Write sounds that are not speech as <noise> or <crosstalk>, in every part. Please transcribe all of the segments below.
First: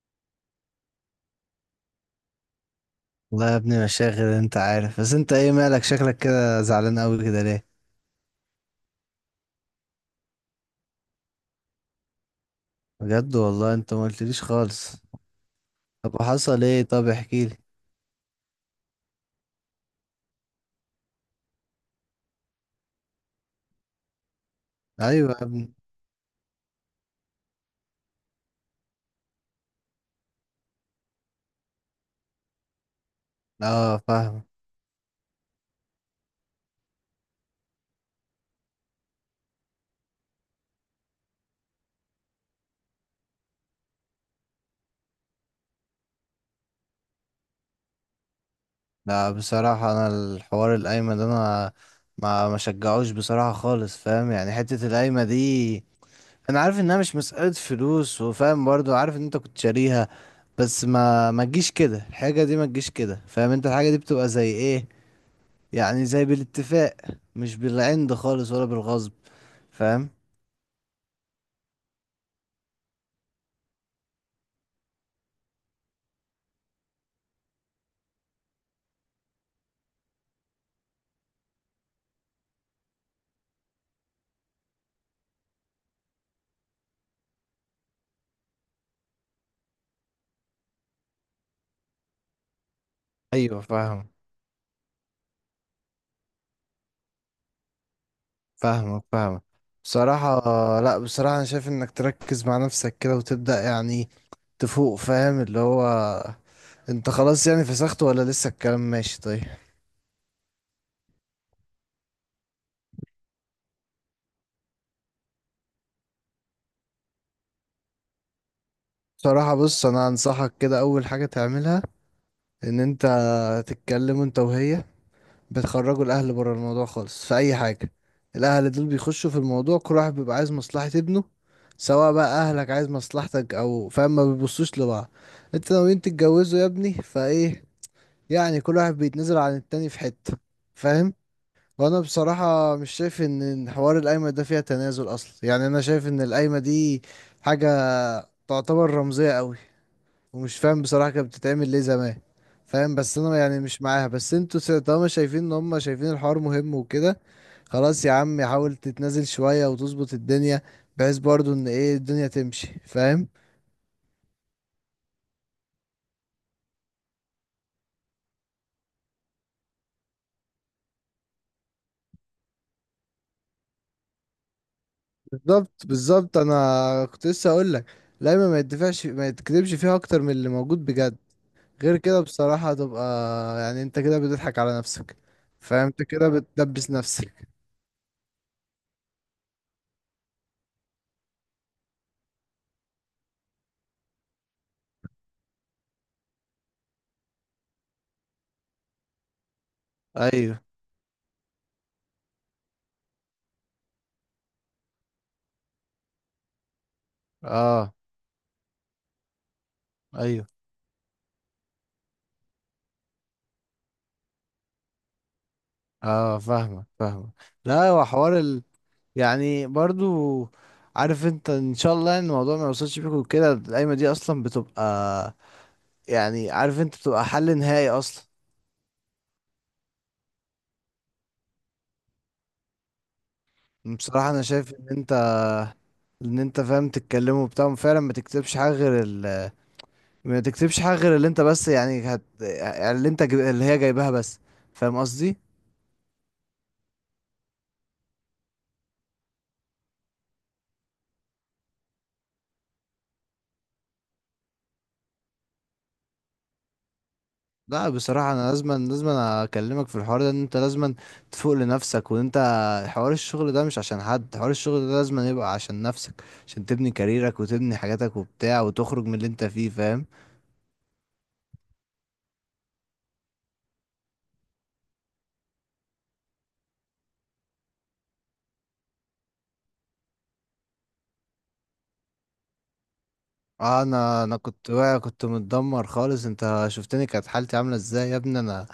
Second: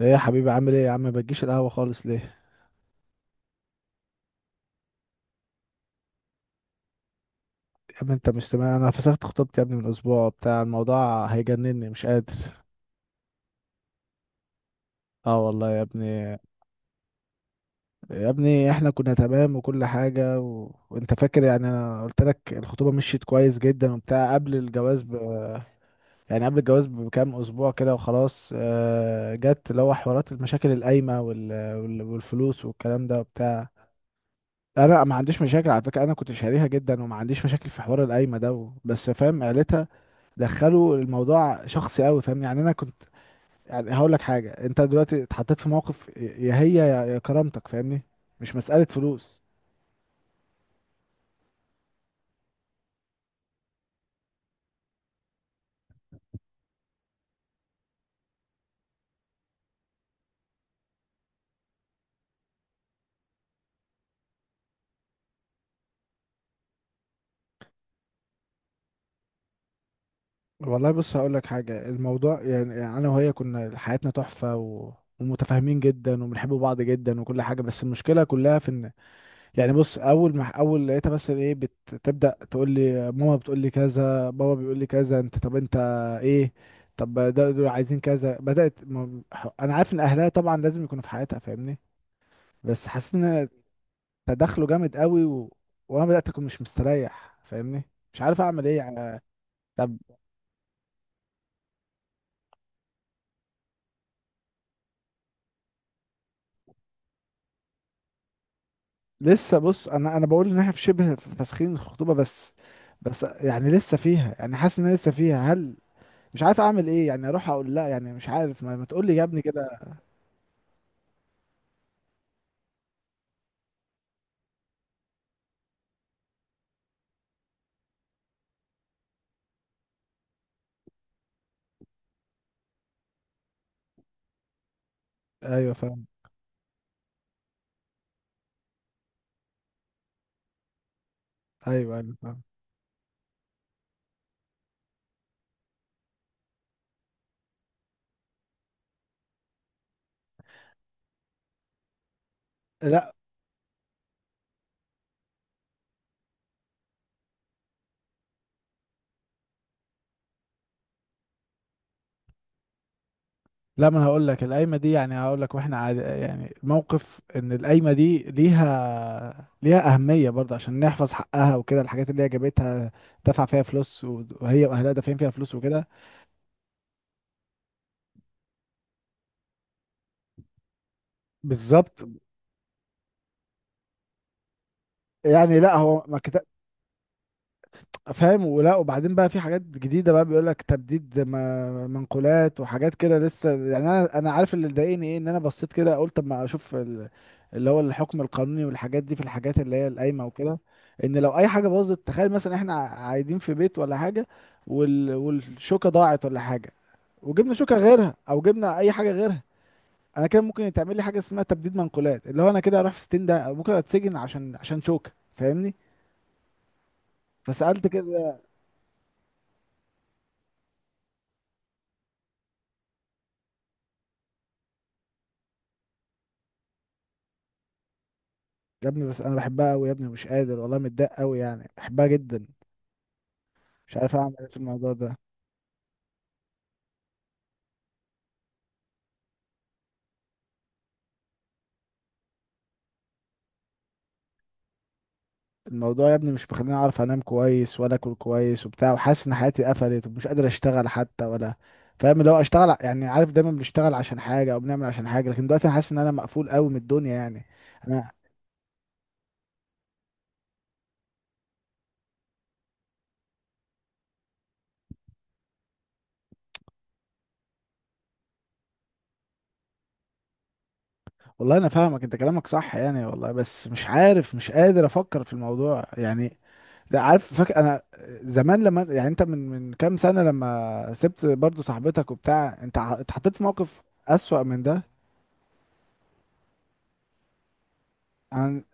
ايه يا حبيبي، عامل ايه يا عم؟ ما بتجيش القهوة خالص ليه؟ والله يا ابني، مشاغل، انت عارف. بس انت ايه مالك؟ شكلك كده زعلان قوي كده ليه؟ يا ابني انت مش تمام، انا فسخت خطوبتي يا ابني من اسبوع، بتاع الموضوع هيجنني مش قادر. بجد؟ والله انت ما قلتليش خالص. اه والله يا طب ابني. وحصل ايه؟ طب احكي لي. يا ابني احنا كنا تمام وكل حاجة وانت فاكر، يعني انا قلت لك الخطوبة مشيت كويس جدا وبتاع قبل الجواز ايوه يا ابني. يعني قبل الجواز بكام اسبوع كده وخلاص. جت اللي هو حوارات المشاكل القايمة والفلوس والكلام ده وبتاع. اه، فاهم. انا ما عنديش مشاكل على فكرة، انا كنت شاريها جدا وما عنديش مشاكل في حوار القايمة ده بس فاهم عيلتها دخلوا الموضوع شخصي قوي، فاهم؟ يعني انا كنت، يعني هقول لك حاجه، انت دلوقتي اتحطيت في موقف يا هي يا كرامتك، فاهمني؟ مش مساله لا فلوس. بصراحه، انا الحوار القايمه ده انا ما شجعوش بصراحه خالص. فاهم يعني؟ حته القايمه دي، انا عارف انها مش مساله فلوس، وفاهم برضو، عارف ان انت كنت شاريها. بس ما تجيش كده، الحاجه دي ما تجيش كده. فاهم؟ انت الحاجه دي بتبقى زي ايه؟ يعني زي بالاتفاق، مش بالعند خالص ولا بالغصب. فاهم؟ والله بص هقول لك حاجة، الموضوع يعني أنا وهي كنا حياتنا تحفة ومتفاهمين جدا وبنحب بعض جدا وكل حاجة، بس المشكلة كلها في إن، يعني بص أول ما أول لقيتها مثلا إيه بتبدأ تقول لي ماما بتقول لي كذا، بابا بيقول لي كذا، أنت طب أنت إيه، طب ده دول عايزين كذا. بدأت أنا عارف إن أهلها طبعا لازم يكونوا في حياتها، فاهمني؟ بس حاسس ان ايوه، فاهم. تدخله جامد قوي وانا بدات اكون مش مستريح، فاهمني؟ مش عارف اعمل ايه فاهمك، يعني. فاهمك. طب بصراحة، لا بصراحة انا شايف انك تركز مع نفسك كده وتبدأ يعني تفوق. فاهم؟ اللي هو، انت خلاص يعني فسخت ولا لسه الكلام ماشي؟ طيب. لسه، بص انا بقول ان احنا في شبه فاسخين الخطوبه، بس يعني لسه فيها، يعني حاسس ان أنا لسه فيها. هل مش عارف اعمل ايه يعني؟ اروح اقول لا؟ يعني مش عارف. ما تقول لي يا ابني بصراحة، كده. بص، انا انصحك كده، اول حاجة تعملها ان انت تتكلم انت وهي، بتخرجوا الاهل بره الموضوع خالص في اي حاجه. الاهل دول بيخشوا في الموضوع، كل واحد بيبقى عايز مصلحه ابنه، سواء بقى اهلك عايز مصلحتك او، فاهم؟ ما بيبصوش لبعض. انت ايوه ناويين فاهم. تتجوزوا يا ابني فايه؟ يعني كل واحد بيتنازل عن التاني في حته. فاهم؟ ايوه وانا ايوه فاهم. بصراحه مش شايف ان حوار القايمه ده فيها تنازل اصلا. يعني انا شايف ان القايمه دي حاجه تعتبر رمزيه قوي، ومش فاهم بصراحة كانت بتتعمل ليه زمان. فاهم؟ لا، بس انا يعني مش معاها، بس انتوا طالما شايفين ان هم شايفين الحوار مهم وكده، خلاص يا عم، حاول تتنازل شوية وتظبط الدنيا، بحيث برضو ان ايه الدنيا تمشي. فاهم؟ لا، ما انا هقول لك القايمه دي، يعني هقول لك، واحنا عاد يعني الموقف ان القايمه دي ليها اهميه برضه عشان نحفظ حقها وكده، الحاجات اللي هي جابتها دفع فيها فلوس وهي واهلها دافعين فيها فلوس بالظبط، وكده. بالظبط، انا كنت لسه اقول لك. لا، ما يدفعش، ما يتكذبش فيها اكتر من اللي موجود بجد. بالظبط. غير كده بصراحة تبقى، يعني انت كده بتضحك على نفسك. يعني لا، فاهم؟ انت هو ما كده كت... بتدبس نفسك. فاهم؟ ولا وبعدين بقى في حاجات جديده، بقى بيقول لك تبديد منقولات وحاجات كده لسه، يعني انا، عارف اللي ضايقني ايه؟ ان انا بصيت كده قلت اما اشوف اللي هو الحكم القانوني والحاجات دي في الحاجات اللي هي القايمه وكده. ايوه، ان لو اي حاجه باظت، تخيل مثلا احنا قاعدين في بيت ولا حاجه، والشوكه ضاعت ولا حاجه، وجبنا شوكه اه، غيرها او جبنا اي حاجه غيرها، انا كده ايوه، ممكن يتعمل لي حاجه اسمها تبديد منقولات، اللي هو انا كده اروح في ستين ده، ممكن اتسجن عشان شوكه، فاهمني؟ اه، فاهمك، فاهمك. فسألت لا، هو كده. حوار يعني برضو، عارف انت ان شاء الله ان الموضوع ما يوصلش بيكوا كده. القايمه دي اصلا بتبقى، يعني عارف انت، بتبقى حل نهائي اصلا. يا ابني بس انا بحبها قوي يا ابني، مش قادر والله، متضايق قوي، يعني بحبها جدا، مش عارف بصراحه اعمل انا ايه في شايف ان الموضوع انت، ده. ان انت، فاهم، تتكلموا وبتاع فعلا، ما تكتبش حاجه غير ما تكتبش حاجه غير اللي انت، بس يعني يعني اللي هي جايباها بس. فاهم قصدي؟ الموضوع يا ابني مش مخليني اعرف انام كويس ولا اكل كويس وبتاع، وحاسس ان حياتي قفلت ومش قادر اشتغل حتى ولا، فاهم؟ اللي هو اشتغل يعني عارف دايما بنشتغل عشان حاجه او بنعمل عشان حاجه، لكن دلوقتي انا حاسس ان انا مقفول قوي من الدنيا يعني. لا، انا بصراحة أنا لازم أكلمك في الحوار ده، إن أنت لازم تفوق لنفسك، وإن أنت حوار الشغل ده مش عشان حد، حوار الشغل ده لازم يبقى عشان نفسك، عشان تبني كاريرك وتبني حاجاتك وبتاع وتخرج من اللي أنت فيه. فاهم؟ والله انا فاهمك، انت كلامك صح يعني والله، بس مش عارف مش قادر افكر في الموضوع يعني. ده عارف، فاكر انا زمان لما، يعني انت من كام سنه لما سبت برضو صاحبتك وبتاع، انت اتحطيت في موقف آه، أنا اسوأ من كنت ده. واقع، كنت متدمر خالص. أنت شفتني كانت حالتي عاملة إزاي يا ابني. انا أنا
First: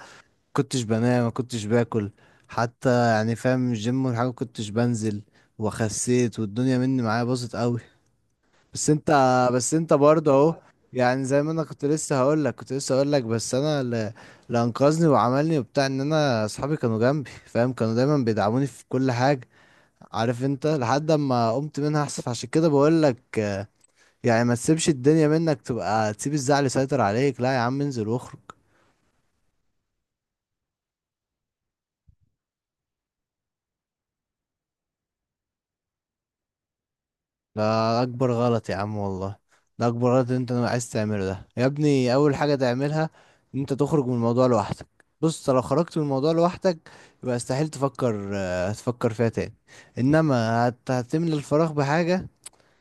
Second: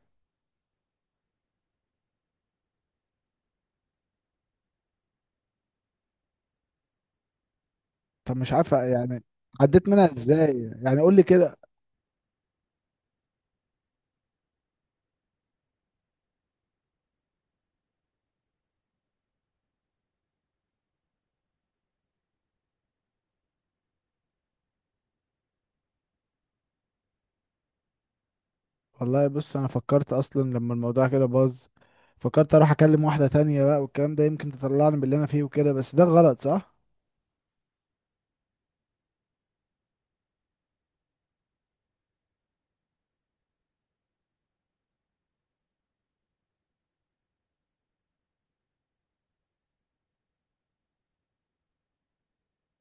كنتش بنام، ما كنتش باكل حتى، يعني فاهم، الجيم والحاجة ما كنتش بنزل، وخسيت، والدنيا مني معايا باظت أوي. طب مش عارف بس انت، يعني، بس عديت انت منها برضه اهو. ازاي يعني؟ قول لي يعني زي ما كده. انا كنت لسه هقول لك بس انا اللي انقذني وعملني وبتاع، ان انا اصحابي كانوا جنبي، فاهم، كانوا دايما بيدعموني في كل حاجه. عارف انت؟ لحد اما قمت منها احسن، عشان كده بقول لك. يعني ما تسيبش الدنيا منك، تبقى تسيب الزعل يسيطر عليك. لا يا عم، انزل واخرج. والله بص انا فكرت اصلا لما الموضوع كده باظ، فكرت اروح اكلم واحده تانية بقى والكلام ده، يمكن تطلعني من اللي انا فيه وكده، بس ده غلط صح؟ ده اكبر غلط يا عم والله. ده اكبر غلط إن انت عايز تعمله ده يا ابني. اول حاجه تعملها ان انت تخرج من الموضوع لوحدك. بص، أنت لو خرجت من الموضوع لوحدك يبقى استحيل تفكر، آه، هتفكر فيها تاني. انما هتملى الفراغ بحاجه،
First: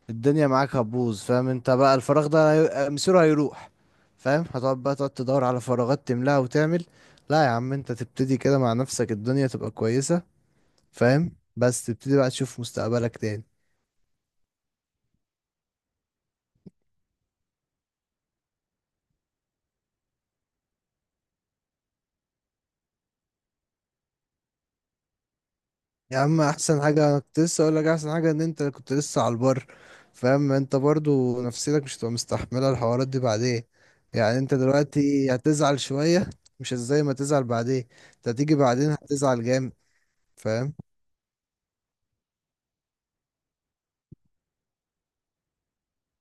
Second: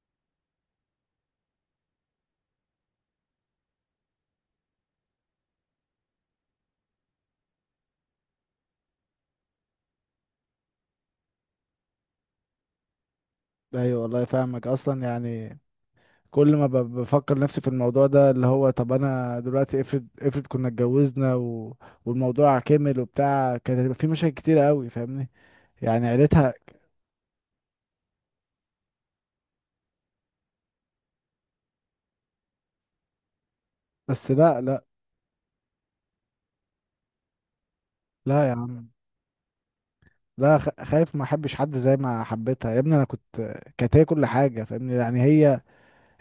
الدنيا معاك هتبوظ. فاهم؟ انت بقى الفراغ ده آه، مصيره هيروح. فاهم؟ هتقعد بقى، تقعد تدور على فراغات تملاها وتعمل. لا يا عم، انت تبتدي كده مع نفسك، الدنيا تبقى كويسه. فاهم؟ بس تبتدي بقى تشوف مستقبلك تاني. ايوه والله فاهمك اصلا يعني. كل ما بفكر نفسي في الموضوع ده، اللي هو طب انا دلوقتي افرض، افرض كنا اتجوزنا والموضوع كمل وبتاع، كانت هتبقى في مشاكل كتيرة قوي، فاهمني؟ يعني يا عم، عيلتها. احسن حاجة انا كنت لسه اقول لك، احسن حاجة ان انت كنت لسه على البر. فاهم؟ انت برضو نفسيتك مش هتبقى مستحملة الحوارات دي بعدين. بس يعني انت لا لا. دلوقتي هتزعل شوية، مش زي ما تزعل بعدين. انت لا يا هتيجي عم. بعدين هتزعل جامد. لا، فاهم؟ خايف ما احبش حد زي ما حبيتها يا ابني، انا كنت، كانت هي كل حاجة، فاهمني؟ يعني هي،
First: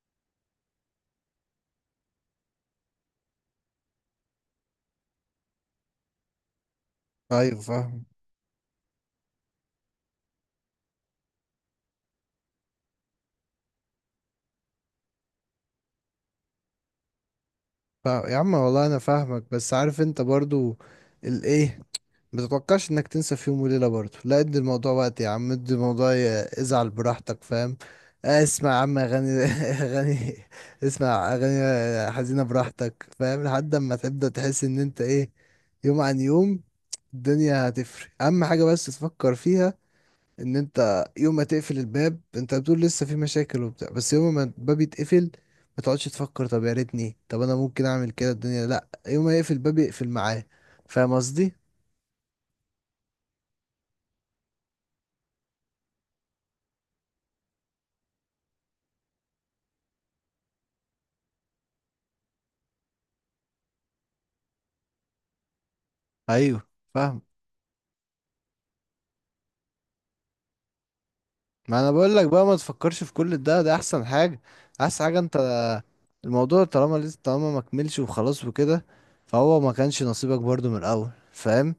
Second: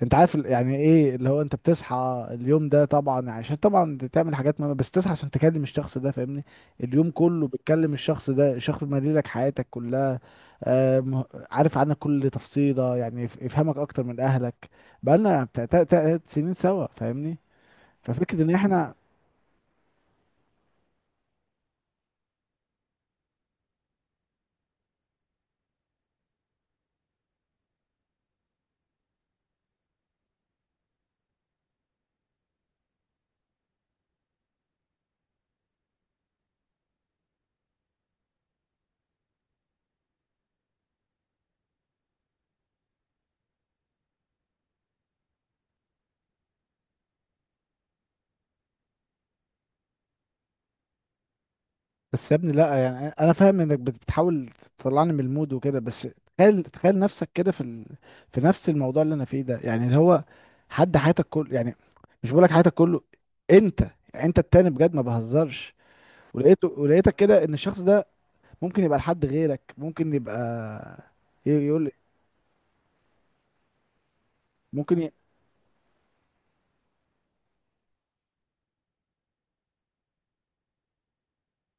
انت عارف يعني ايه اللي هو انت بتصحى اليوم ده طبعا عشان طبعا تعمل حاجات مهمة، بس تصحى عشان تكلم الشخص ده، فاهمني؟ اليوم كله ايوه، بتكلم فاهم. الشخص ده، الشخص ده مالي لك حياتك كلها. عارف عنك كل تفصيلة، يعني يفهمك اكتر من اهلك، بقالنا بتاع 3 سنين سوا، فاهمني؟ يا ففكرة ان عم والله احنا، انا فاهمك، بس عارف انت برضو الايه؟ متتوقعش انك تنسى في يوم وليلة برضه. لا، ادي الموضوع وقت يا عم، ادي الموضوع، ازعل براحتك. فاهم؟ آه، اسمع يا عم اغاني <laughs> اغاني. اسمع اغاني حزينة براحتك، فاهم؟ لحد اما تبدأ تحس ان انت ايه، يوم عن يوم الدنيا هتفرق. اهم حاجة بس تفكر فيها ان انت يوم ما تقفل الباب، انت بتقول لسه في مشاكل وبتاع، بس يوم ما الباب يتقفل ما تقعدش تفكر، طب يا ريتني، طب انا ممكن اعمل كده. الدنيا لا، يوم ما يقفل الباب يقفل معاه. فاهم قصدي؟ بس يا ابني لا يعني انا فاهم انك بتحاول تطلعني من المود وكده، بس تخيل، تخيل نفسك كده في في نفس الموضوع اللي انا فيه ده، يعني اللي هو حد حياتك كله يعني، مش بقولك حياتك كله انت، يعني انت التاني بجد ما بهزرش، ايوه، ولقيتك فاهم. كده ان الشخص ده ممكن يبقى لحد غيرك، ممكن يبقى ما يقول، انا بقول لك بقى، ما تفكرش في كل ده، ده احسن حاجه. ممكن احسن حاجه انت، الموضوع طالما ما كملش وخلاص وكده، فهو ما كانش نصيبك برضو من الاول. فاهم؟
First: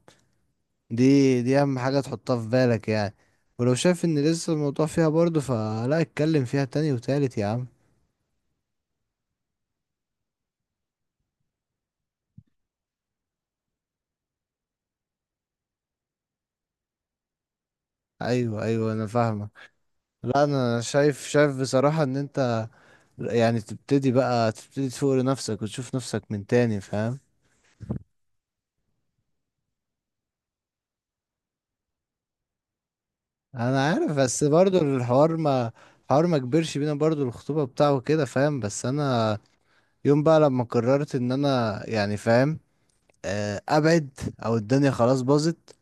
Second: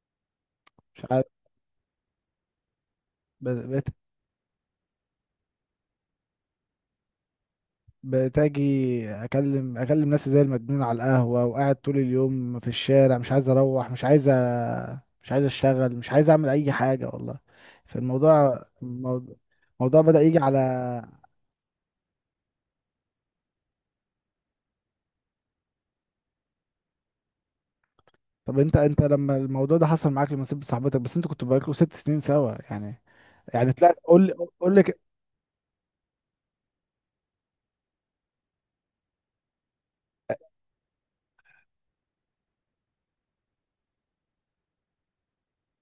مش دي دي اهم حاجه تحطها في بالك يعني. ولو عارف. شايف ان لسه الموضوع فيها برضو، فلا، اتكلم فيها تاني وتالت يا عم. بتاجي اكلم، نفسي زي المجنون على القهوة وقاعد طول اليوم في الشارع، مش عايز اروح، مش عايز مش عايز اشتغل، مش عايز اعمل اي حاجة والله. ايوه، فالموضوع ايوه، انا الموضوع فاهمك. الموضوع بدأ يجي لا، على. انا شايف بصراحه ان انت، يعني تبتدي تفوق لنفسك وتشوف نفسك من تاني. فاهم؟ طب انت، انت لما الموضوع ده حصل معاك لما سبت صاحبتك بس، انتوا كنتوا بقالكوا 6 سنين سوا يعني، يعني انا طلعت عارف، قول لي. بس قول برضو لك. الحوار ما كبرش بينا، برضو الخطوبة بتاعه كده، فاهم؟ بس انا يوم بقى لما قررت ان انا يعني، فاهم، آه، ابعد، او الدنيا خلاص باظت،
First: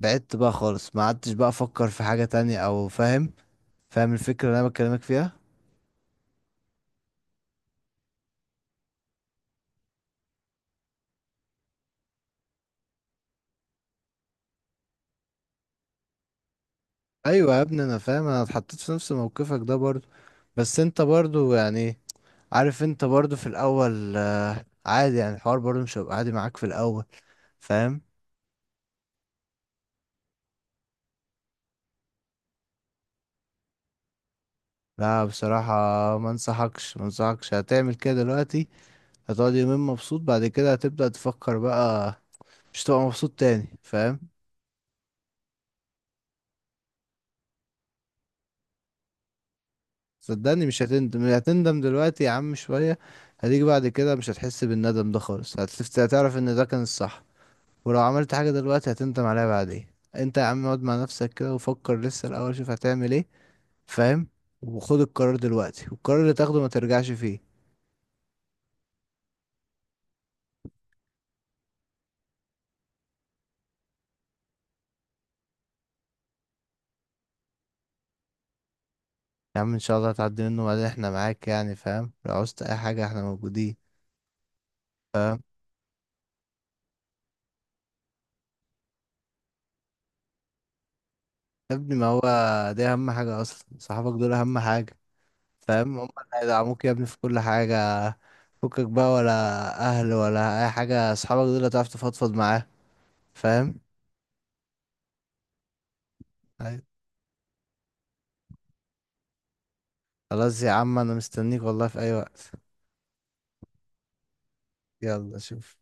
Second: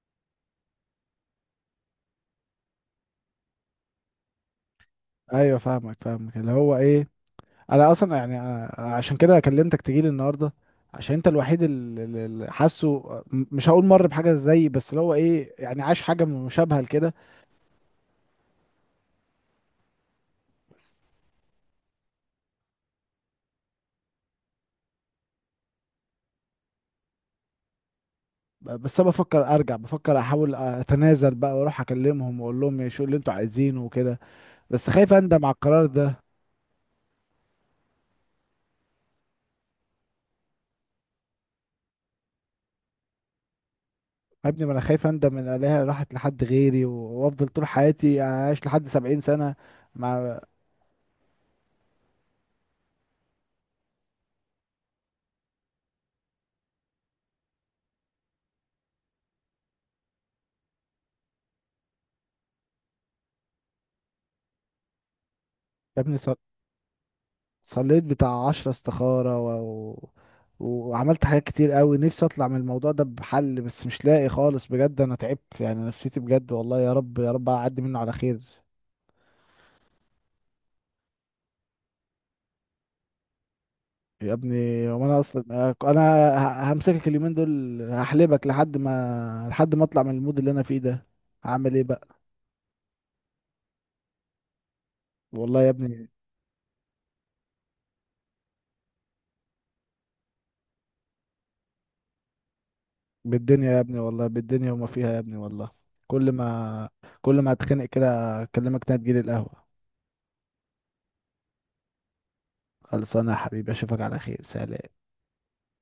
بعدت بقى خالص ما عدتش بقى افكر في حاجة تانية او، فاهم. فاهم الفكرة اللي انا بكلمك فيها؟ ايوه فاهمك فاهمك، اللي هو ايه، انا اصلا يعني أنا عشان كده كلمتك تجيلي النهارده، عشان انت الوحيد اللي حاسه، مش هقول مر بحاجه زيي، بس اللي هو ايه، يعني عاش حاجه مشابهه لكده. ايوه يا ابني، انا فاهم، انا اتحطيت في نفس موقفك ده برضو. بس انت برضو يعني، عارف انت برضو في الاول، آه، عادي، يعني الحوار برضو مش هيبقى عادي معاك في الاول. فاهم؟ بس انا بفكر ارجع، بفكر احاول اتنازل بقى واروح اكلمهم واقول لهم ايه، شو اللي انتوا عايزينه وكده، بس خايف لا اندم على بصراحة، القرار ده. ما انصحكش هتعمل كده دلوقتي. هتقعد يومين مبسوط، بعد كده هتبدأ تفكر بقى، مش هتبقى مبسوط تاني. فاهم؟ يا ابني ما انا خايف اندم ان الاقيها راحت لحد غيري وافضل طول حياتي اعيش لحد 70 سنه مع. صدقني مش هتندم، هتندم دلوقتي يا عم شوية، هتيجي بعد كده مش هتحس بالندم ده خالص. هتعرف ان ده كان الصح. ولو عملت حاجة دلوقتي هتندم عليها بعدين. انت يا عم، اقعد مع نفسك كده وفكر لسه الاول، شوف هتعمل ايه. فاهم؟ وخد القرار دلوقتي، يا ابني والقرار اللي تاخده ما ترجعش فيه. صليت بتاع 10 استخارة وعملت حاجات كتير قوي، نفسي اطلع من الموضوع ده بحل بس مش لاقي خالص بجد، انا تعبت يعني نفسيتي بجد والله، يا رب يا رب اعدي منه على خير. يا عم ان شاء الله هتعدي منه، وبعدين احنا معاك، يعني فاهم، لو عوزت اي حاجة احنا موجودين. يا ابني وانا فاهم؟ اصلا، انا همسكك اليومين دول، هحلبك لحد ما اطلع من المود اللي انا فيه ده، هعمل يا ايه ابني ما بقى؟ هو دي اهم حاجة اصلا، صحابك دول اهم حاجة. والله يا فاهم؟ هم ابني، اللي هيدعموك يا ابني في كل حاجة. فكك بقى، ولا اهل ولا اي حاجة، صحابك دول هتعرف تفضفض معاه. بالدنيا يا فاهم؟ ابني والله، بالدنيا وما فيها يا ابني والله. كل أيوة. ما كل ما اتخنق كده اكلمك تاني تجيلي القهوة. خلاص يا عم، انا مستنيك والله في اي وقت. خلصانه يا حبيبي، اشوفك على خير. سلام. يلا، شوف.